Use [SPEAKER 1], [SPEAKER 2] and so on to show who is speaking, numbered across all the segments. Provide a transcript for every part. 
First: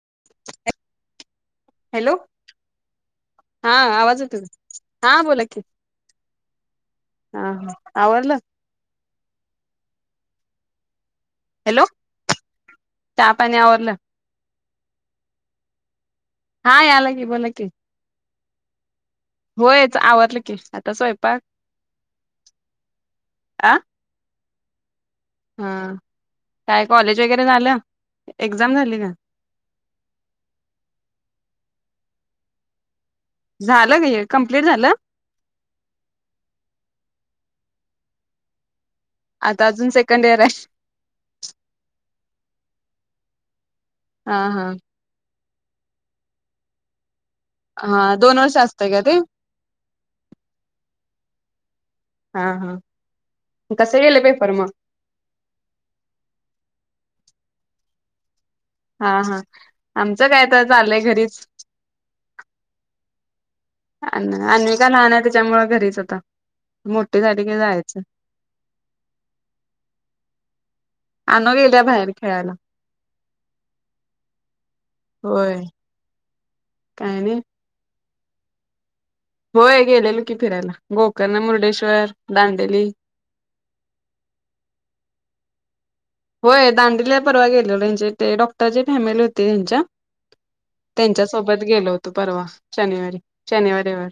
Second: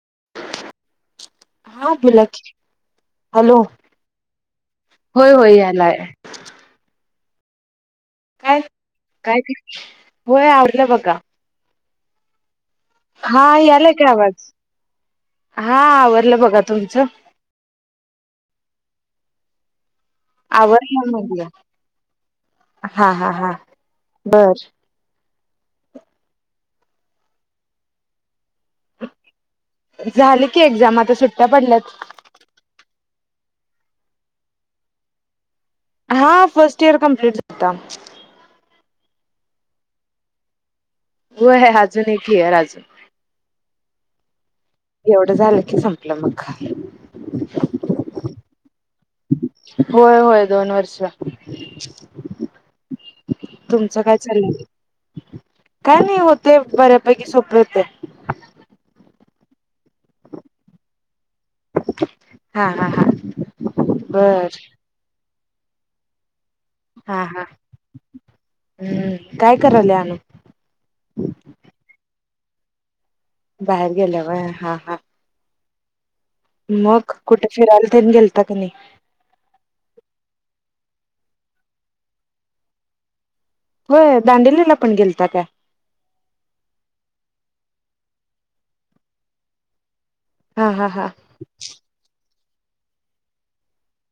[SPEAKER 1] ह
[SPEAKER 2] हा बोला क हॅलो?
[SPEAKER 1] हा आवाज येतो का हा
[SPEAKER 2] होय
[SPEAKER 1] बोला
[SPEAKER 2] होय
[SPEAKER 1] की
[SPEAKER 2] यालाय.
[SPEAKER 1] हा, हा, आवरलं
[SPEAKER 2] काय काय होय आवरलं बघा.
[SPEAKER 1] हॅलो? चहा
[SPEAKER 2] हा
[SPEAKER 1] पाणी आवरलं
[SPEAKER 2] यालाय का आवाज? हा आवाज- लं बघा,
[SPEAKER 1] हा
[SPEAKER 2] तुमचं?
[SPEAKER 1] याला की बोला की होय- आवरलं की, आता
[SPEAKER 2] आवरलं
[SPEAKER 1] स्वयपाक-
[SPEAKER 2] म्हटलं हा हा हा
[SPEAKER 1] अ-
[SPEAKER 2] बर
[SPEAKER 1] हा काय कॉलेज वगैरे झालं? एक्झाम झाली का
[SPEAKER 2] झाले की एक्झाम आता सुट्ट्या पडल्यात.
[SPEAKER 1] झालं काय कमप्लीट झालं?
[SPEAKER 2] हा, फर्स्ट इयर कम्प्लीट झाल -
[SPEAKER 1] आता अजून सेकंड इयर आहे.
[SPEAKER 2] होय ह अजून एक इयर आहे अजून-
[SPEAKER 1] हा, हा,
[SPEAKER 2] एवढं झालं की संपलं मग-
[SPEAKER 1] हा दोन वर्ष असतंय का ते
[SPEAKER 2] होय, होय, दोन वर्ष.
[SPEAKER 1] हा, हा, कसे
[SPEAKER 2] तुमचं काय
[SPEAKER 1] गेले पेपर
[SPEAKER 2] चाललंय
[SPEAKER 1] मग?
[SPEAKER 2] काय नाही होते, बऱ्यापैकी सोपे होते.
[SPEAKER 1] हा, हा आमचं काय तर चाललंय घरीच.
[SPEAKER 2] हा, हा, हा,
[SPEAKER 1] अ्
[SPEAKER 2] बर
[SPEAKER 1] अन् काय लहान आहे त्याच्यामुळं घरीच होता.
[SPEAKER 2] हा, हा, हम्म काय कराल अनु?
[SPEAKER 1] आणू गेल्या बाहेर खेळायला.
[SPEAKER 2] बाहेर गेल्या होय, हा, हा.
[SPEAKER 1] होय
[SPEAKER 2] मग
[SPEAKER 1] काय नाही
[SPEAKER 2] कुठे फिरायला ते गेलता की नाही?
[SPEAKER 1] होय गेलेलो की फिरायला, गोकर्ण, मुर्डेश्वर, दांडेली-
[SPEAKER 2] होय दांडिलीला पण गेलता काय?
[SPEAKER 1] होय दांडिलीला परवा गेलेल त्यांचे ते डॉक्टरचे फॅमिली होते हेंच्या-
[SPEAKER 2] हा हा हा
[SPEAKER 1] त्यांच्या सोबत गेलो होतो, परवा शनिवारी -शनिवार रविवार-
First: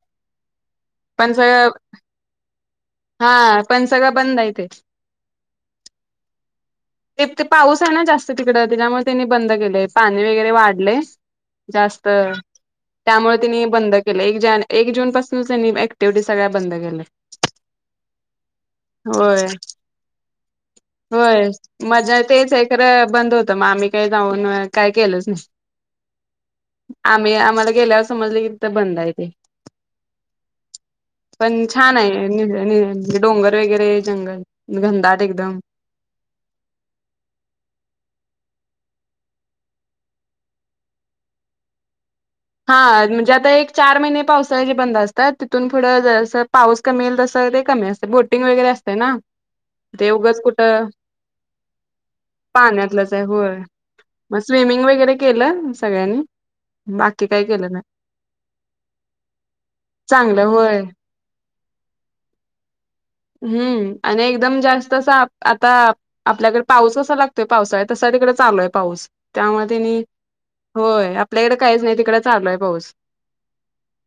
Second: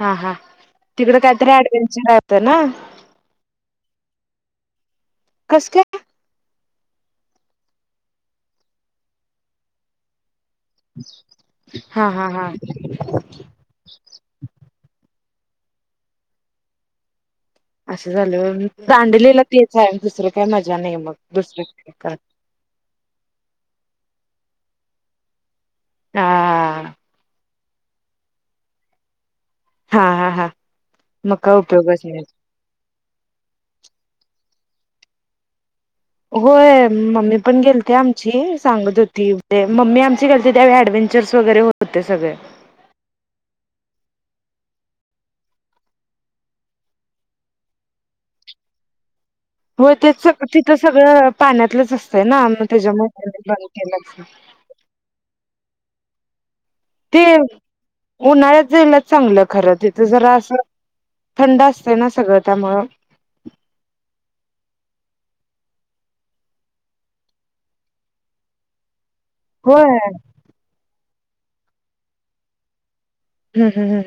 [SPEAKER 2] हा, हा, तिकडं
[SPEAKER 1] पण
[SPEAKER 2] काहीतरी
[SPEAKER 1] सगळं
[SPEAKER 2] ऍडव्हेंचर आहे वाटतं ना?
[SPEAKER 1] हा पण सगळं बंद आहे ते-
[SPEAKER 2] कस काय?
[SPEAKER 1] ते पाऊस आहे ना, जास्त तिकड त्याच्यामुळे त्यांनी बंद केलंय पाणी वगैरे-
[SPEAKER 2] हा हा हा
[SPEAKER 1] त्यामुळे ब के [unintelligible] तनी [unintelligible] क्टिव्हटी सगळ्या बंद केले
[SPEAKER 2] असं झालं होतं, दांडलेला
[SPEAKER 1] होय
[SPEAKER 2] तेच आहे, दुसरं काय मजा नाही मग
[SPEAKER 1] होय,
[SPEAKER 2] दुसरं काय कर
[SPEAKER 1] मजा तेच ए खरं बंद होतं मग आम्ही काही जाऊन काय केलंच नाही.
[SPEAKER 2] हा
[SPEAKER 1] आम्ही आम्हाला गेल्यावर समजलं की तीथ बंद आहे तेे.
[SPEAKER 2] हा हा हा मग काय
[SPEAKER 1] पण छान
[SPEAKER 2] उपयोगच नाही.
[SPEAKER 1] आहे नि- म्हणजे डोंगर वगैरे जंगल घनदााट एकदम-
[SPEAKER 2] होय मम्मी पण गेलते आमची सांगत होती मम्मी आमची गेलते त्यावेळी वगैरे होते सगळे-
[SPEAKER 1] हा म्हणजे आता एक चार महिने पावसाळ्याचेे बंद असतात, तिथून पुढं पाऊस कमी येईल तस- ते कमी असते बोटिंग वगैरे असते ना-
[SPEAKER 2] हो ते
[SPEAKER 1] उगच
[SPEAKER 2] तिथं
[SPEAKER 1] कुठं
[SPEAKER 2] सगळ पाण्यातलंच असतय ना,
[SPEAKER 1] पाण्यातलंच आहे
[SPEAKER 2] त्याच्यामुळे
[SPEAKER 1] होय
[SPEAKER 2] ब केलंच-
[SPEAKER 1] मग स्विमिंग वगैरे केलं सगळ्यांनी-
[SPEAKER 2] ते
[SPEAKER 1] बाकी काही केलं नाही.
[SPEAKER 2] उन्हाळ्यात जायला चांगलं खरं तिथं जरा
[SPEAKER 1] चांगलं
[SPEAKER 2] असं-
[SPEAKER 1] होय
[SPEAKER 2] थंड असते ना, सगळं त्यामुळं-
[SPEAKER 1] हम्म आणि एकदम जास्त अस आता आपल्याकडे पाऊस क लागतोय पावसाळ्यात तस- तिकडे चालोय पाऊस
[SPEAKER 2] होय.
[SPEAKER 1] त्यामुळे होय आपल्याकडे काहीच नाही तिकडे चालोय पाऊस.
[SPEAKER 2] हम्म हम्म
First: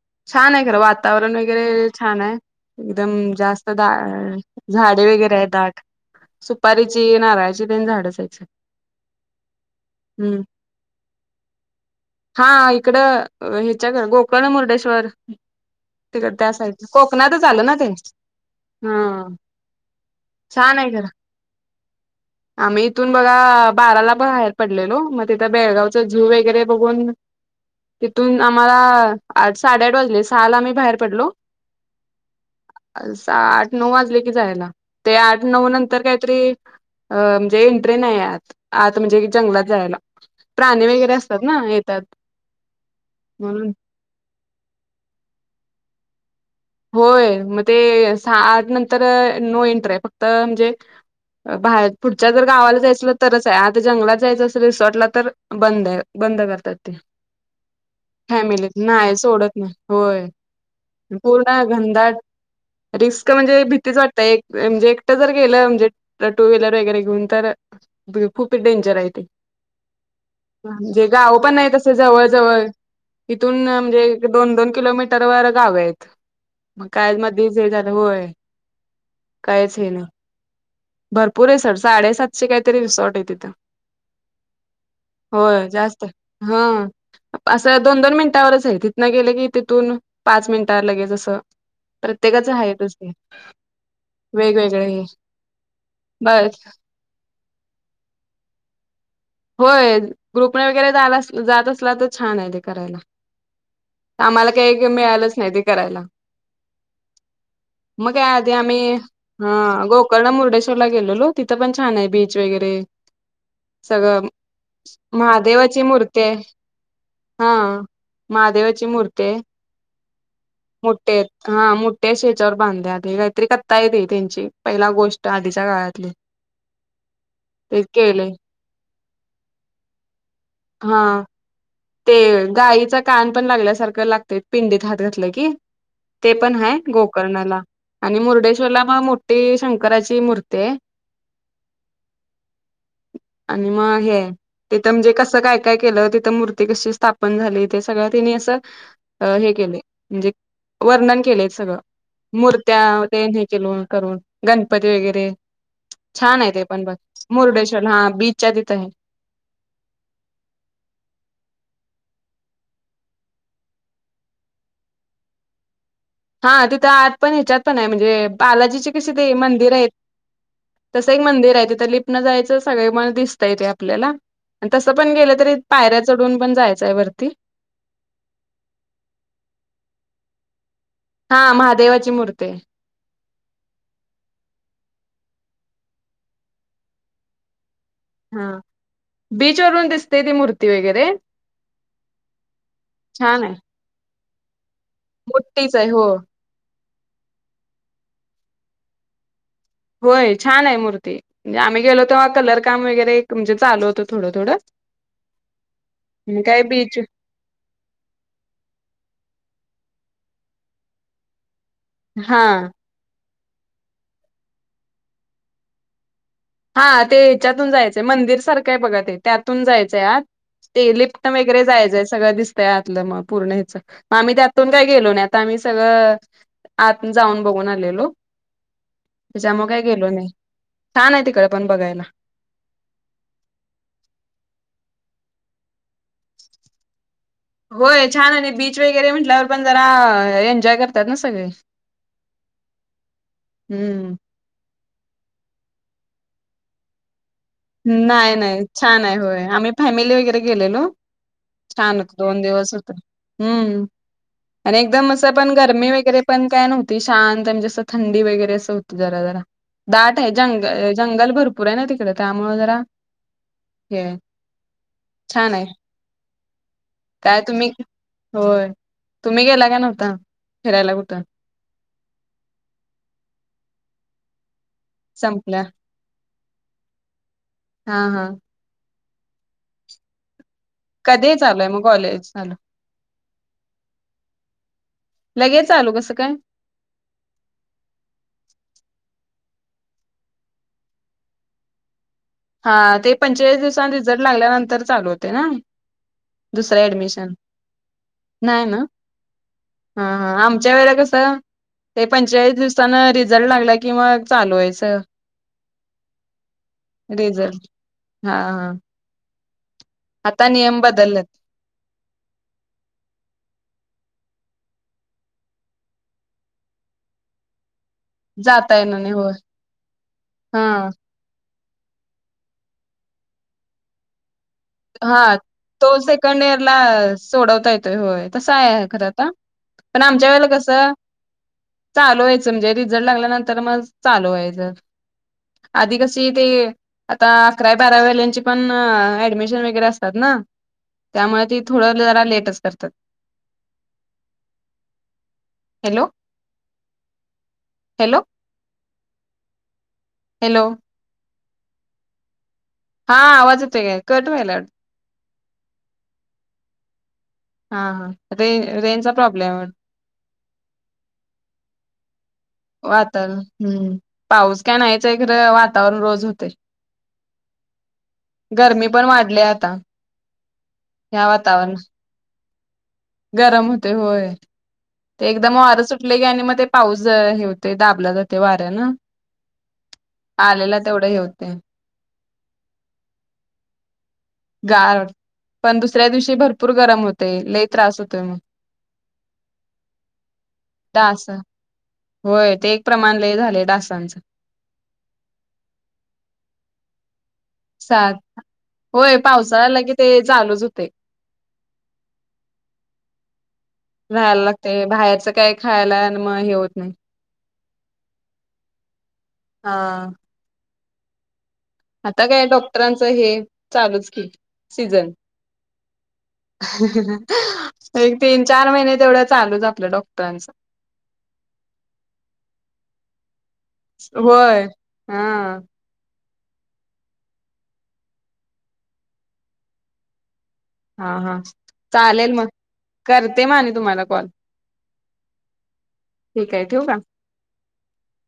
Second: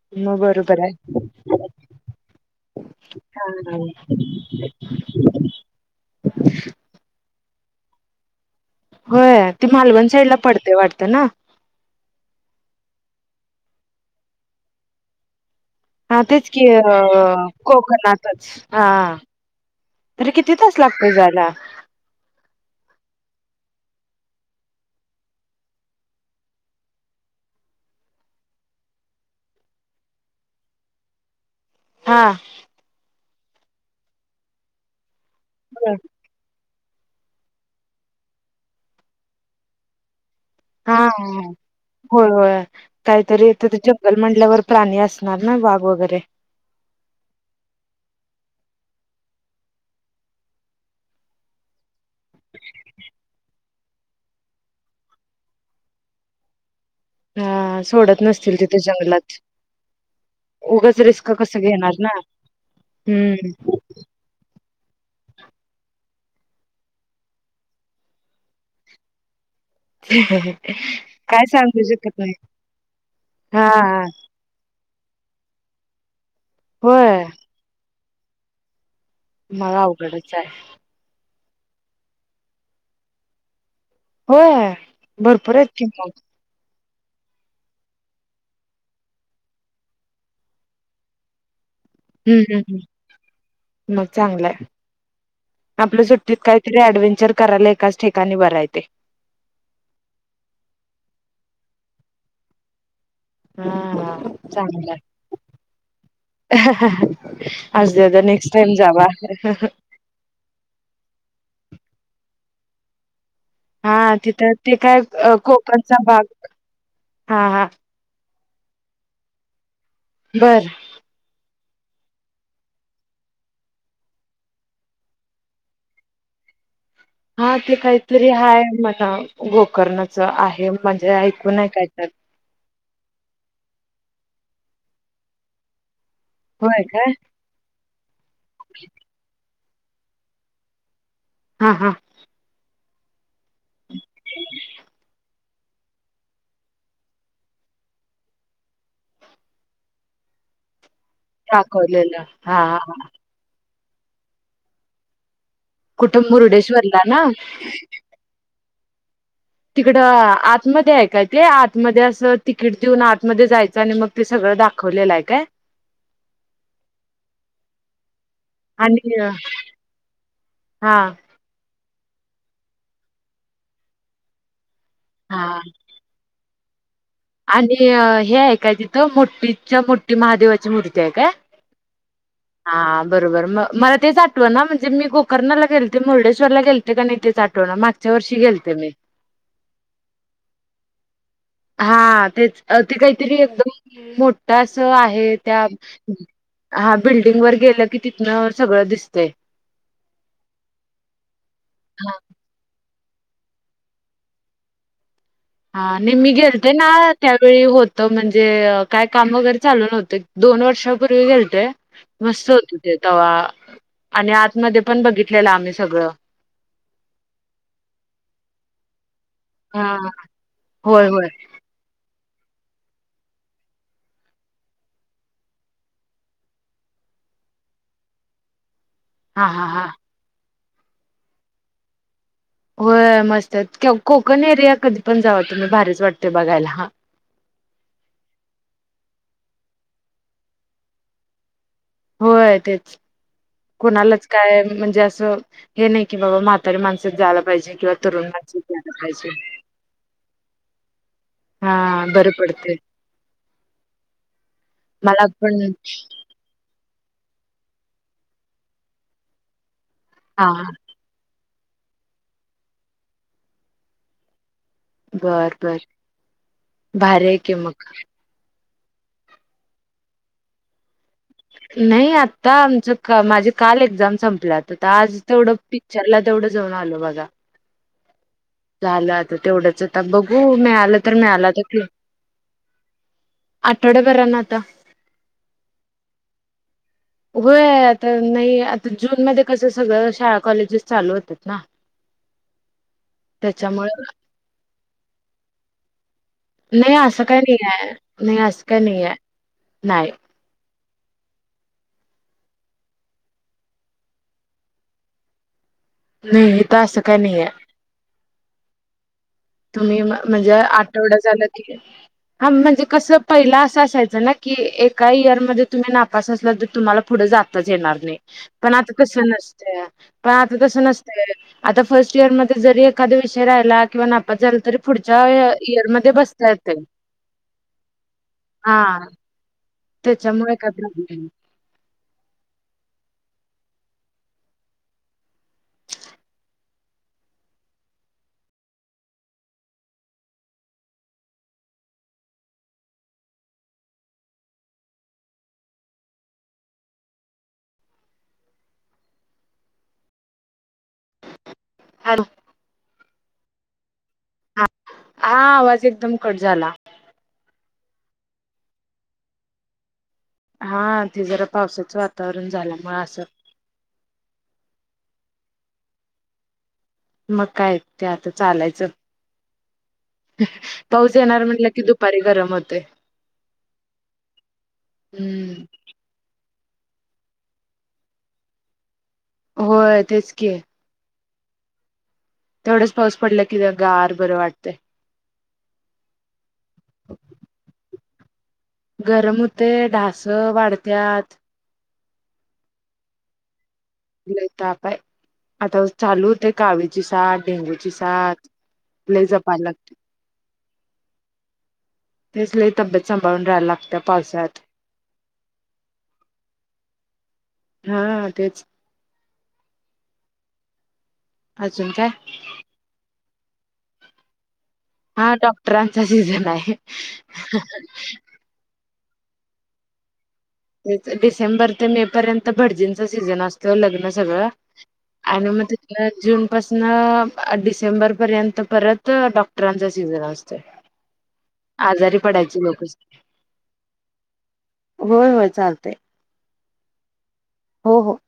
[SPEAKER 2] हम् मग
[SPEAKER 1] छान आहे खरं
[SPEAKER 2] बरोबर
[SPEAKER 1] वातावरण वगैरे छान आहे एकदम
[SPEAKER 2] हा
[SPEAKER 1] जास्त दा झाडे वगैरे आहेत दाट सुपारीची नाराळज देन झाड असायचे.
[SPEAKER 2] होय ती मालवण साईड ला पडतेय वाटत ना.
[SPEAKER 1] इकड ह्याच्या गोकर्ण मुर्डेश्वर
[SPEAKER 2] हा
[SPEAKER 1] तिकड
[SPEAKER 2] तेच
[SPEAKER 1] त्या
[SPEAKER 2] की
[SPEAKER 1] साईडला
[SPEAKER 2] अ
[SPEAKER 1] कोकणातच आलं ना ते
[SPEAKER 2] कोकणातच हा तरी किती
[SPEAKER 1] छान
[SPEAKER 2] तास
[SPEAKER 1] आहे खरं.
[SPEAKER 2] लागतो जायला
[SPEAKER 1] आम्ही इथून बघा बाराला पण बाहेर पडलेलो मग तिथं बेळगावच झू वगैरे बघून तिथून आम्हाला साडेआठ वाजले सहाल आम्ही बाहेर पडलो
[SPEAKER 2] हा.
[SPEAKER 1] आठ नऊ वाजले की जायला ते आठ नऊ नंतर
[SPEAKER 2] हा
[SPEAKER 1] काहीतरी अ म्हणजे एंट्री नाही आ आता म्हणजे जंगलात जायला. प्राणी वगैरे असतात ना येतात
[SPEAKER 2] हो काहीतरी
[SPEAKER 1] म्हणून
[SPEAKER 2] तिथे जंगल म्हटल्यावर प्राणी असणार ना वाघ वगैरे
[SPEAKER 1] होय मग ते सहा आठ नंतर नो एंटर आहे फक्त म्हणजे बाहेर पुढच्या जर गावाला जायचलं तरच आहे आता जंगलात जायचं अस रिसॉर्टला तर बंद आहे बंद करतात.
[SPEAKER 2] हा सोडत नसतील
[SPEAKER 1] फॅमिलीत
[SPEAKER 2] तिथे
[SPEAKER 1] नाही
[SPEAKER 2] जंगलात
[SPEAKER 1] सोडत नाही होय.
[SPEAKER 2] उगच रिस्क कसं
[SPEAKER 1] पूर्ण
[SPEAKER 2] घेणार
[SPEAKER 1] घनदााट
[SPEAKER 2] ना
[SPEAKER 1] रिस्क
[SPEAKER 2] हम्म
[SPEAKER 1] म्हणजे भीतीच वाटतय एक म्हणजे एकटं जर गेलं म्हणजे तर टू व्हीलर वगैरे घेऊन तर खूप डेंजर आहे ते म्हणजे गाव
[SPEAKER 2] काय
[SPEAKER 1] पण नाही
[SPEAKER 2] सांगू
[SPEAKER 1] तस
[SPEAKER 2] शकत
[SPEAKER 1] जवळ
[SPEAKER 2] नाही
[SPEAKER 1] जवळ इथून
[SPEAKER 2] हा
[SPEAKER 1] म्हणजे दोन दोन किलोमीटर व गाव आहेत. मग काय
[SPEAKER 2] होय
[SPEAKER 1] म दिस हे झालं होय.
[SPEAKER 2] मला अवघडच आहे.
[SPEAKER 1] पुरेसर साडेसातशे काहीतरी रिसॉर्ट आहे तिथं
[SPEAKER 2] होय
[SPEAKER 1] हो
[SPEAKER 2] भरपूर आहेत की
[SPEAKER 1] जास्त
[SPEAKER 2] मग
[SPEAKER 1] हा. असं दोन दोन मिनिटांवरच आहे तिथनं गेलं की तिथून पाच मिनिटावर लगेच असं
[SPEAKER 2] हम्म
[SPEAKER 1] प्रत्येकाच
[SPEAKER 2] हम्म हम्म
[SPEAKER 1] आहेस
[SPEAKER 2] मग चांगलंय
[SPEAKER 1] वेगवेगळे हे
[SPEAKER 2] आपल्या सुट्टीत
[SPEAKER 1] बस
[SPEAKER 2] काहीतरी ऍडव्हेंचर करायला एकाच ठिकाणी बरं आहे ते.
[SPEAKER 1] होय ग्रुपने वगैरेला जात असला तर छान आहे ते करायला
[SPEAKER 2] हा
[SPEAKER 1] आम्हाला काही
[SPEAKER 2] चांगलंय
[SPEAKER 1] मिळालंच नाही ते करायला.
[SPEAKER 2] असू दे
[SPEAKER 1] मग
[SPEAKER 2] आता
[SPEAKER 1] या आधी
[SPEAKER 2] नेक्स्ट टाइम
[SPEAKER 1] आम्ही
[SPEAKER 2] जावा
[SPEAKER 1] अ गोकर्ण मुर्डेश्वरला गेलेलो तिथं पण छान आहे बीच वगैरे
[SPEAKER 2] हा
[SPEAKER 1] सगळं
[SPEAKER 2] तिथं ते काय अ,
[SPEAKER 1] महादेवाची
[SPEAKER 2] कोकणचा
[SPEAKER 1] मूर्ती
[SPEAKER 2] भाग
[SPEAKER 1] आहे हा. महादेवाची मूर्ती हाय
[SPEAKER 2] बर
[SPEAKER 1] मोठेेत हा मोठ्या शेच्यावर बांध्या आ काहीतरी कत्ता येते त्यांची पहिला गोष्ट आधीच्या काळातली
[SPEAKER 2] हा ते काहीतरी हाय म गोकर्णाचं आहे म्हणजे
[SPEAKER 1] हा
[SPEAKER 2] ऐकूनय हाय काय तर
[SPEAKER 1] ते गाईचा कान पण लागल्यासारखं लागत पिंडीत हात घातला की ते पण ह
[SPEAKER 2] होय काय
[SPEAKER 1] गोकर्णाला आणि मुर्डेश्वरला म मोठी शं शकराची मूर्ती हाय.
[SPEAKER 2] हा हा.
[SPEAKER 1] आणि मग हे तिथं म्हणजे कस काय काय केलं तिथं मूर्ती ती कशी स्थापन झाली ते सगळं त्यांनी असं हे केले म्हणजे वर्णन केले सगळं
[SPEAKER 2] दाखवलेलं हा
[SPEAKER 1] मूर्त्या
[SPEAKER 2] हा
[SPEAKER 1] ते हे केल करून गणपती वगैरे
[SPEAKER 2] कुठं
[SPEAKER 1] छान आहे ते पण बघ
[SPEAKER 2] मुर्डेश्वरला ना
[SPEAKER 1] मुरडेश्वर हा बीच हाय तिथं.
[SPEAKER 2] तिकडं आतमध्ये आहे काय ते आतमध्ये असं तिकीट देऊन आतमध्ये जायचं आणि मग ते सगळं दाखवलेला आहे काय.
[SPEAKER 1] हा तिथं आत पण ह्याच्यात पण आहे म्हणजे बालाजीचे कसे
[SPEAKER 2] आणि
[SPEAKER 1] ते मंदिर आहेत
[SPEAKER 2] हा
[SPEAKER 1] तसं ही मंदिर आहे तिथ लिप जायच सगळे म दिसतय ते आपल्याला तस पण गेलं तरी
[SPEAKER 2] हा
[SPEAKER 1] पायऱ्या चढून पण जायचं
[SPEAKER 2] आणि हे ऐकाय तिथं मोठीच्या मोठी महादेवाची मूर्ती काय
[SPEAKER 1] हा महादेवाची मूर्ती आहे.
[SPEAKER 2] हा बरोबर म मला तेच आठवना म्हणजे गुफ कर्णाला गेलते मुर्डेश्वरला गेलते का नाय तेेच आठवना माग
[SPEAKER 1] हा बीचवरून दिसतय ती मूर्ती वगैरे
[SPEAKER 2] हा हा तेच ते काहीतरी
[SPEAKER 1] छान आहे
[SPEAKER 2] एकदम मोठा अस च आहे त्या
[SPEAKER 1] मोठीच आहे हो
[SPEAKER 2] हा बिल्डिंग वर गेलं की तिथनं सगळं दिसतय
[SPEAKER 1] होय छान आहे मूर्ती म्हणजे आम्ही गेलो तेव्हा कलर काम वगैरे म्हणजे चालू होत थोडं थोडं
[SPEAKER 2] हा ने मी
[SPEAKER 1] काय
[SPEAKER 2] गेलते ना
[SPEAKER 1] बीच
[SPEAKER 2] त्यावेळी होत म्हणजे काय काम वगैरे चालु न्हव ते दोन वर्षापूर्वी गेलते
[SPEAKER 1] हा
[SPEAKER 2] मस्त होते ते तवा आणि आतमध्ये पण बघितलेलं आम्ही सगळं
[SPEAKER 1] हा ते हच्यातून जायचं मंदिर सारखं आहे बघा ते त्यातून
[SPEAKER 2] हा.
[SPEAKER 1] जायचंय आत ते
[SPEAKER 2] होय
[SPEAKER 1] लिफ्ट
[SPEAKER 2] होय
[SPEAKER 1] वगैरे जायचंय सगळं दिस आतलं मग पूर्णे ह्याचं मग आम्ही त्यातून काय गेलो ना आता आम्ही सगळं आत जाऊन बघून आलेलो
[SPEAKER 2] हा हा
[SPEAKER 1] त्याच्यामुळे काही
[SPEAKER 2] हा
[SPEAKER 1] गेलो नाही छान आहे तिकड पण बघायला
[SPEAKER 2] व्हय मस्त आहेत कोकण एरिया कधी पण जावा तुम्ही भारीच वाटतेय बघायला हा
[SPEAKER 1] होय छान आणि बीच वगैरे म्हटल्यावर पण जरा एन्जॉय करतात ना सगळे
[SPEAKER 2] होय तेच
[SPEAKER 1] हम्म.
[SPEAKER 2] कोणालाच काय म्हणजे अस हे नाही की बाबा म्हातारी माणसंच जायला पाहिजे किंवा तरुण
[SPEAKER 1] नाही
[SPEAKER 2] माणसात
[SPEAKER 1] नाही
[SPEAKER 2] जायला
[SPEAKER 1] छान आहे
[SPEAKER 2] पाहिजे.
[SPEAKER 1] होय आम्ही फॅमिली वगैरे गेलेलो छान
[SPEAKER 2] हा
[SPEAKER 1] होत
[SPEAKER 2] बरं
[SPEAKER 1] दोन दिवस
[SPEAKER 2] पडते
[SPEAKER 1] होत हम्म आणि एकदम असं पण गरमी वगैरे पण काय नव्हत ती शांत म्हणजे असं थंडी वगैरे असं होत जरा जरा दाट आहे
[SPEAKER 2] हा
[SPEAKER 1] जंग अं जंगल भरपूर पुरे ना तिकडे त्यामुळे जरा हे छान
[SPEAKER 2] बर
[SPEAKER 1] आहे.
[SPEAKER 2] बर भारी आहे
[SPEAKER 1] काय
[SPEAKER 2] की मग
[SPEAKER 1] तुम्ही होय तुम्ही गेला का नव्हता फिरायला कुठं
[SPEAKER 2] नाही आता आमच क माझे काल एक्झाम संपल्यात तिथं आज तेवढं
[SPEAKER 1] संपल्या
[SPEAKER 2] पिक्चरला तेवढं जाऊन आलो बघा
[SPEAKER 1] हा हा
[SPEAKER 2] झालं आता तेवढंच आता बघू मिळालं तर
[SPEAKER 1] कधी
[SPEAKER 2] मिळाला आता
[SPEAKER 1] चालू आहे मग
[SPEAKER 2] ते
[SPEAKER 1] कॉलेज चालू
[SPEAKER 2] आठवड्याभराना आता
[SPEAKER 1] लगेच चालू कसं काय
[SPEAKER 2] होय आता नाही आता जूनमध्ये कसं सगळं शाळा कॉलेजेस चालू होतात ना
[SPEAKER 1] हा ते पंचेचाळीस दिवसां
[SPEAKER 2] त्याच्यामुळे
[SPEAKER 1] रिझल्ट लागल्यानंतर चालू होते ना दुसरं
[SPEAKER 2] नाही असं
[SPEAKER 1] ॲडॅप्टर
[SPEAKER 2] काय नाही आहे असं
[SPEAKER 1] नाही ना
[SPEAKER 2] काय आहे
[SPEAKER 1] हा
[SPEAKER 2] नाही.
[SPEAKER 1] हा आमच्यावेळेला कस ते पंचाळीस दिवसानं रिझल्ट लागला की मग चालवायचं
[SPEAKER 2] नाही ईथं असं का नाही आहे
[SPEAKER 1] हा हा
[SPEAKER 2] तुम्ही
[SPEAKER 1] आता
[SPEAKER 2] म्हणजे
[SPEAKER 1] नियम
[SPEAKER 2] आठवड
[SPEAKER 1] बदललेत.
[SPEAKER 2] झालं की हा म्हणजे कस पहिला असं असायचं ना कि एका इयरमध्ये तुम्ही नापास असला तर तुम्हाला पुढे जाताच येणार पण
[SPEAKER 1] जाता येणार
[SPEAKER 2] आता
[SPEAKER 1] नाही
[SPEAKER 2] तसं
[SPEAKER 1] होय.
[SPEAKER 2] नसतय पण आता तसं
[SPEAKER 1] हा.
[SPEAKER 2] नसतय आता फर्स्ट इयर मध्ये जरी एखादा विषय राहिला किंवा नापास तरी पुढच्या
[SPEAKER 1] हा
[SPEAKER 2] इयर
[SPEAKER 1] तो
[SPEAKER 2] मध्ये
[SPEAKER 1] सेकंड
[SPEAKER 2] बसता
[SPEAKER 1] इयर ला
[SPEAKER 2] येतंय
[SPEAKER 1] सोडवता येतोय होय तसं आहे
[SPEAKER 2] हा
[SPEAKER 1] खरं आता पण आमच्या वेळे
[SPEAKER 2] त्याच्यामुळे काय
[SPEAKER 1] कसं
[SPEAKER 2] प्रॉब्लेम नाही
[SPEAKER 1] चालू वयचं म्हणजे रिझल्ट ला लागल्यानंतर मग चालू व्हायचं आधी कशी ती आता अकरावी बारावी वाल्यांची पण ॲडमीशन वैगरे आसत्यात त्यामुळे ते थोडं जरा लेटच करतात हॅलो हॅलो हॅलो
[SPEAKER 2] हा
[SPEAKER 1] हा आवाज येत आहे का? कट होयला -
[SPEAKER 2] हा आवाज एकदम कट झाला.
[SPEAKER 1] हा, हा, रे रेंजचा प्रॉब्लेम-
[SPEAKER 2] हा ते जरा पावसाचं वातावरण झाल्यामुळे असं
[SPEAKER 1] वातल हम्म पाऊस काय नाहीयचय का [unintelligible] वातावरण रोज होतय.
[SPEAKER 2] मग काय ते आता चालायचं.
[SPEAKER 1] पण वाढली आता
[SPEAKER 2] पाऊस
[SPEAKER 1] ह्या
[SPEAKER 2] येणार म्हटलं, की
[SPEAKER 1] वातावरणात
[SPEAKER 2] दुपारी गरम होत.
[SPEAKER 1] गरम होतय, होय ते एकदम
[SPEAKER 2] हम्म
[SPEAKER 1] वारं सुटले गे आणि मग ते- पाऊस हे होते, दाबला जाते वाऱ्या ना,
[SPEAKER 2] होय तेच की
[SPEAKER 1] आलेला तेवढं हेव- ते [unintelligible]
[SPEAKER 2] तेवढंच पाऊस पडला की गार बरं वाटतय.
[SPEAKER 1] गार पण दुसऱ्या दिवशी भरपूर गरम होतय, लई त्रास होतय मग-
[SPEAKER 2] गरम होतय, ढास
[SPEAKER 1] डास
[SPEAKER 2] वाढत्यात-
[SPEAKER 1] होय, ते एक प्रमाण ल झालय ढास
[SPEAKER 2] य कापाय [unintelligible] आता चालू होते कावीची साठ
[SPEAKER 1] साथ होय, ते
[SPEAKER 2] जपायला
[SPEAKER 1] पावसाळा आला की,
[SPEAKER 2] लागतंय.
[SPEAKER 1] ते चालच होते-
[SPEAKER 2] तेच लय तब्येत सांभाळून राहायला लागत्या
[SPEAKER 1] राहायला
[SPEAKER 2] पावसात.
[SPEAKER 1] लागतय, बाहेरच काय खायला मग हे होत नाही.
[SPEAKER 2] हा तेच-
[SPEAKER 1] हा. आता काय डॉक्टरांचं हे चालूच की, सीजन
[SPEAKER 2] हा डॉक्टरांचा सीझन आहे.
[SPEAKER 1] एक तीन चार महिने- तेवढ्या चालूच कसतय डॉ-
[SPEAKER 2] डिसेंबर ते मे पर्यंत भटजींचा सीझन असतो, लग्न सगळं
[SPEAKER 1] होय हा
[SPEAKER 2] आणि म [unintelligible] तला जून पासन डिसेंबर पर्यंत परत डॉक्टरांचा सीझन असतो.
[SPEAKER 1] हा, हा चालेल मग
[SPEAKER 2] लोकच.
[SPEAKER 1] करते मा म तुम्हाला कॉल.
[SPEAKER 2] होय, होय, चालतय.
[SPEAKER 1] काते हो का [unintelligible]
[SPEAKER 2] हो, हो,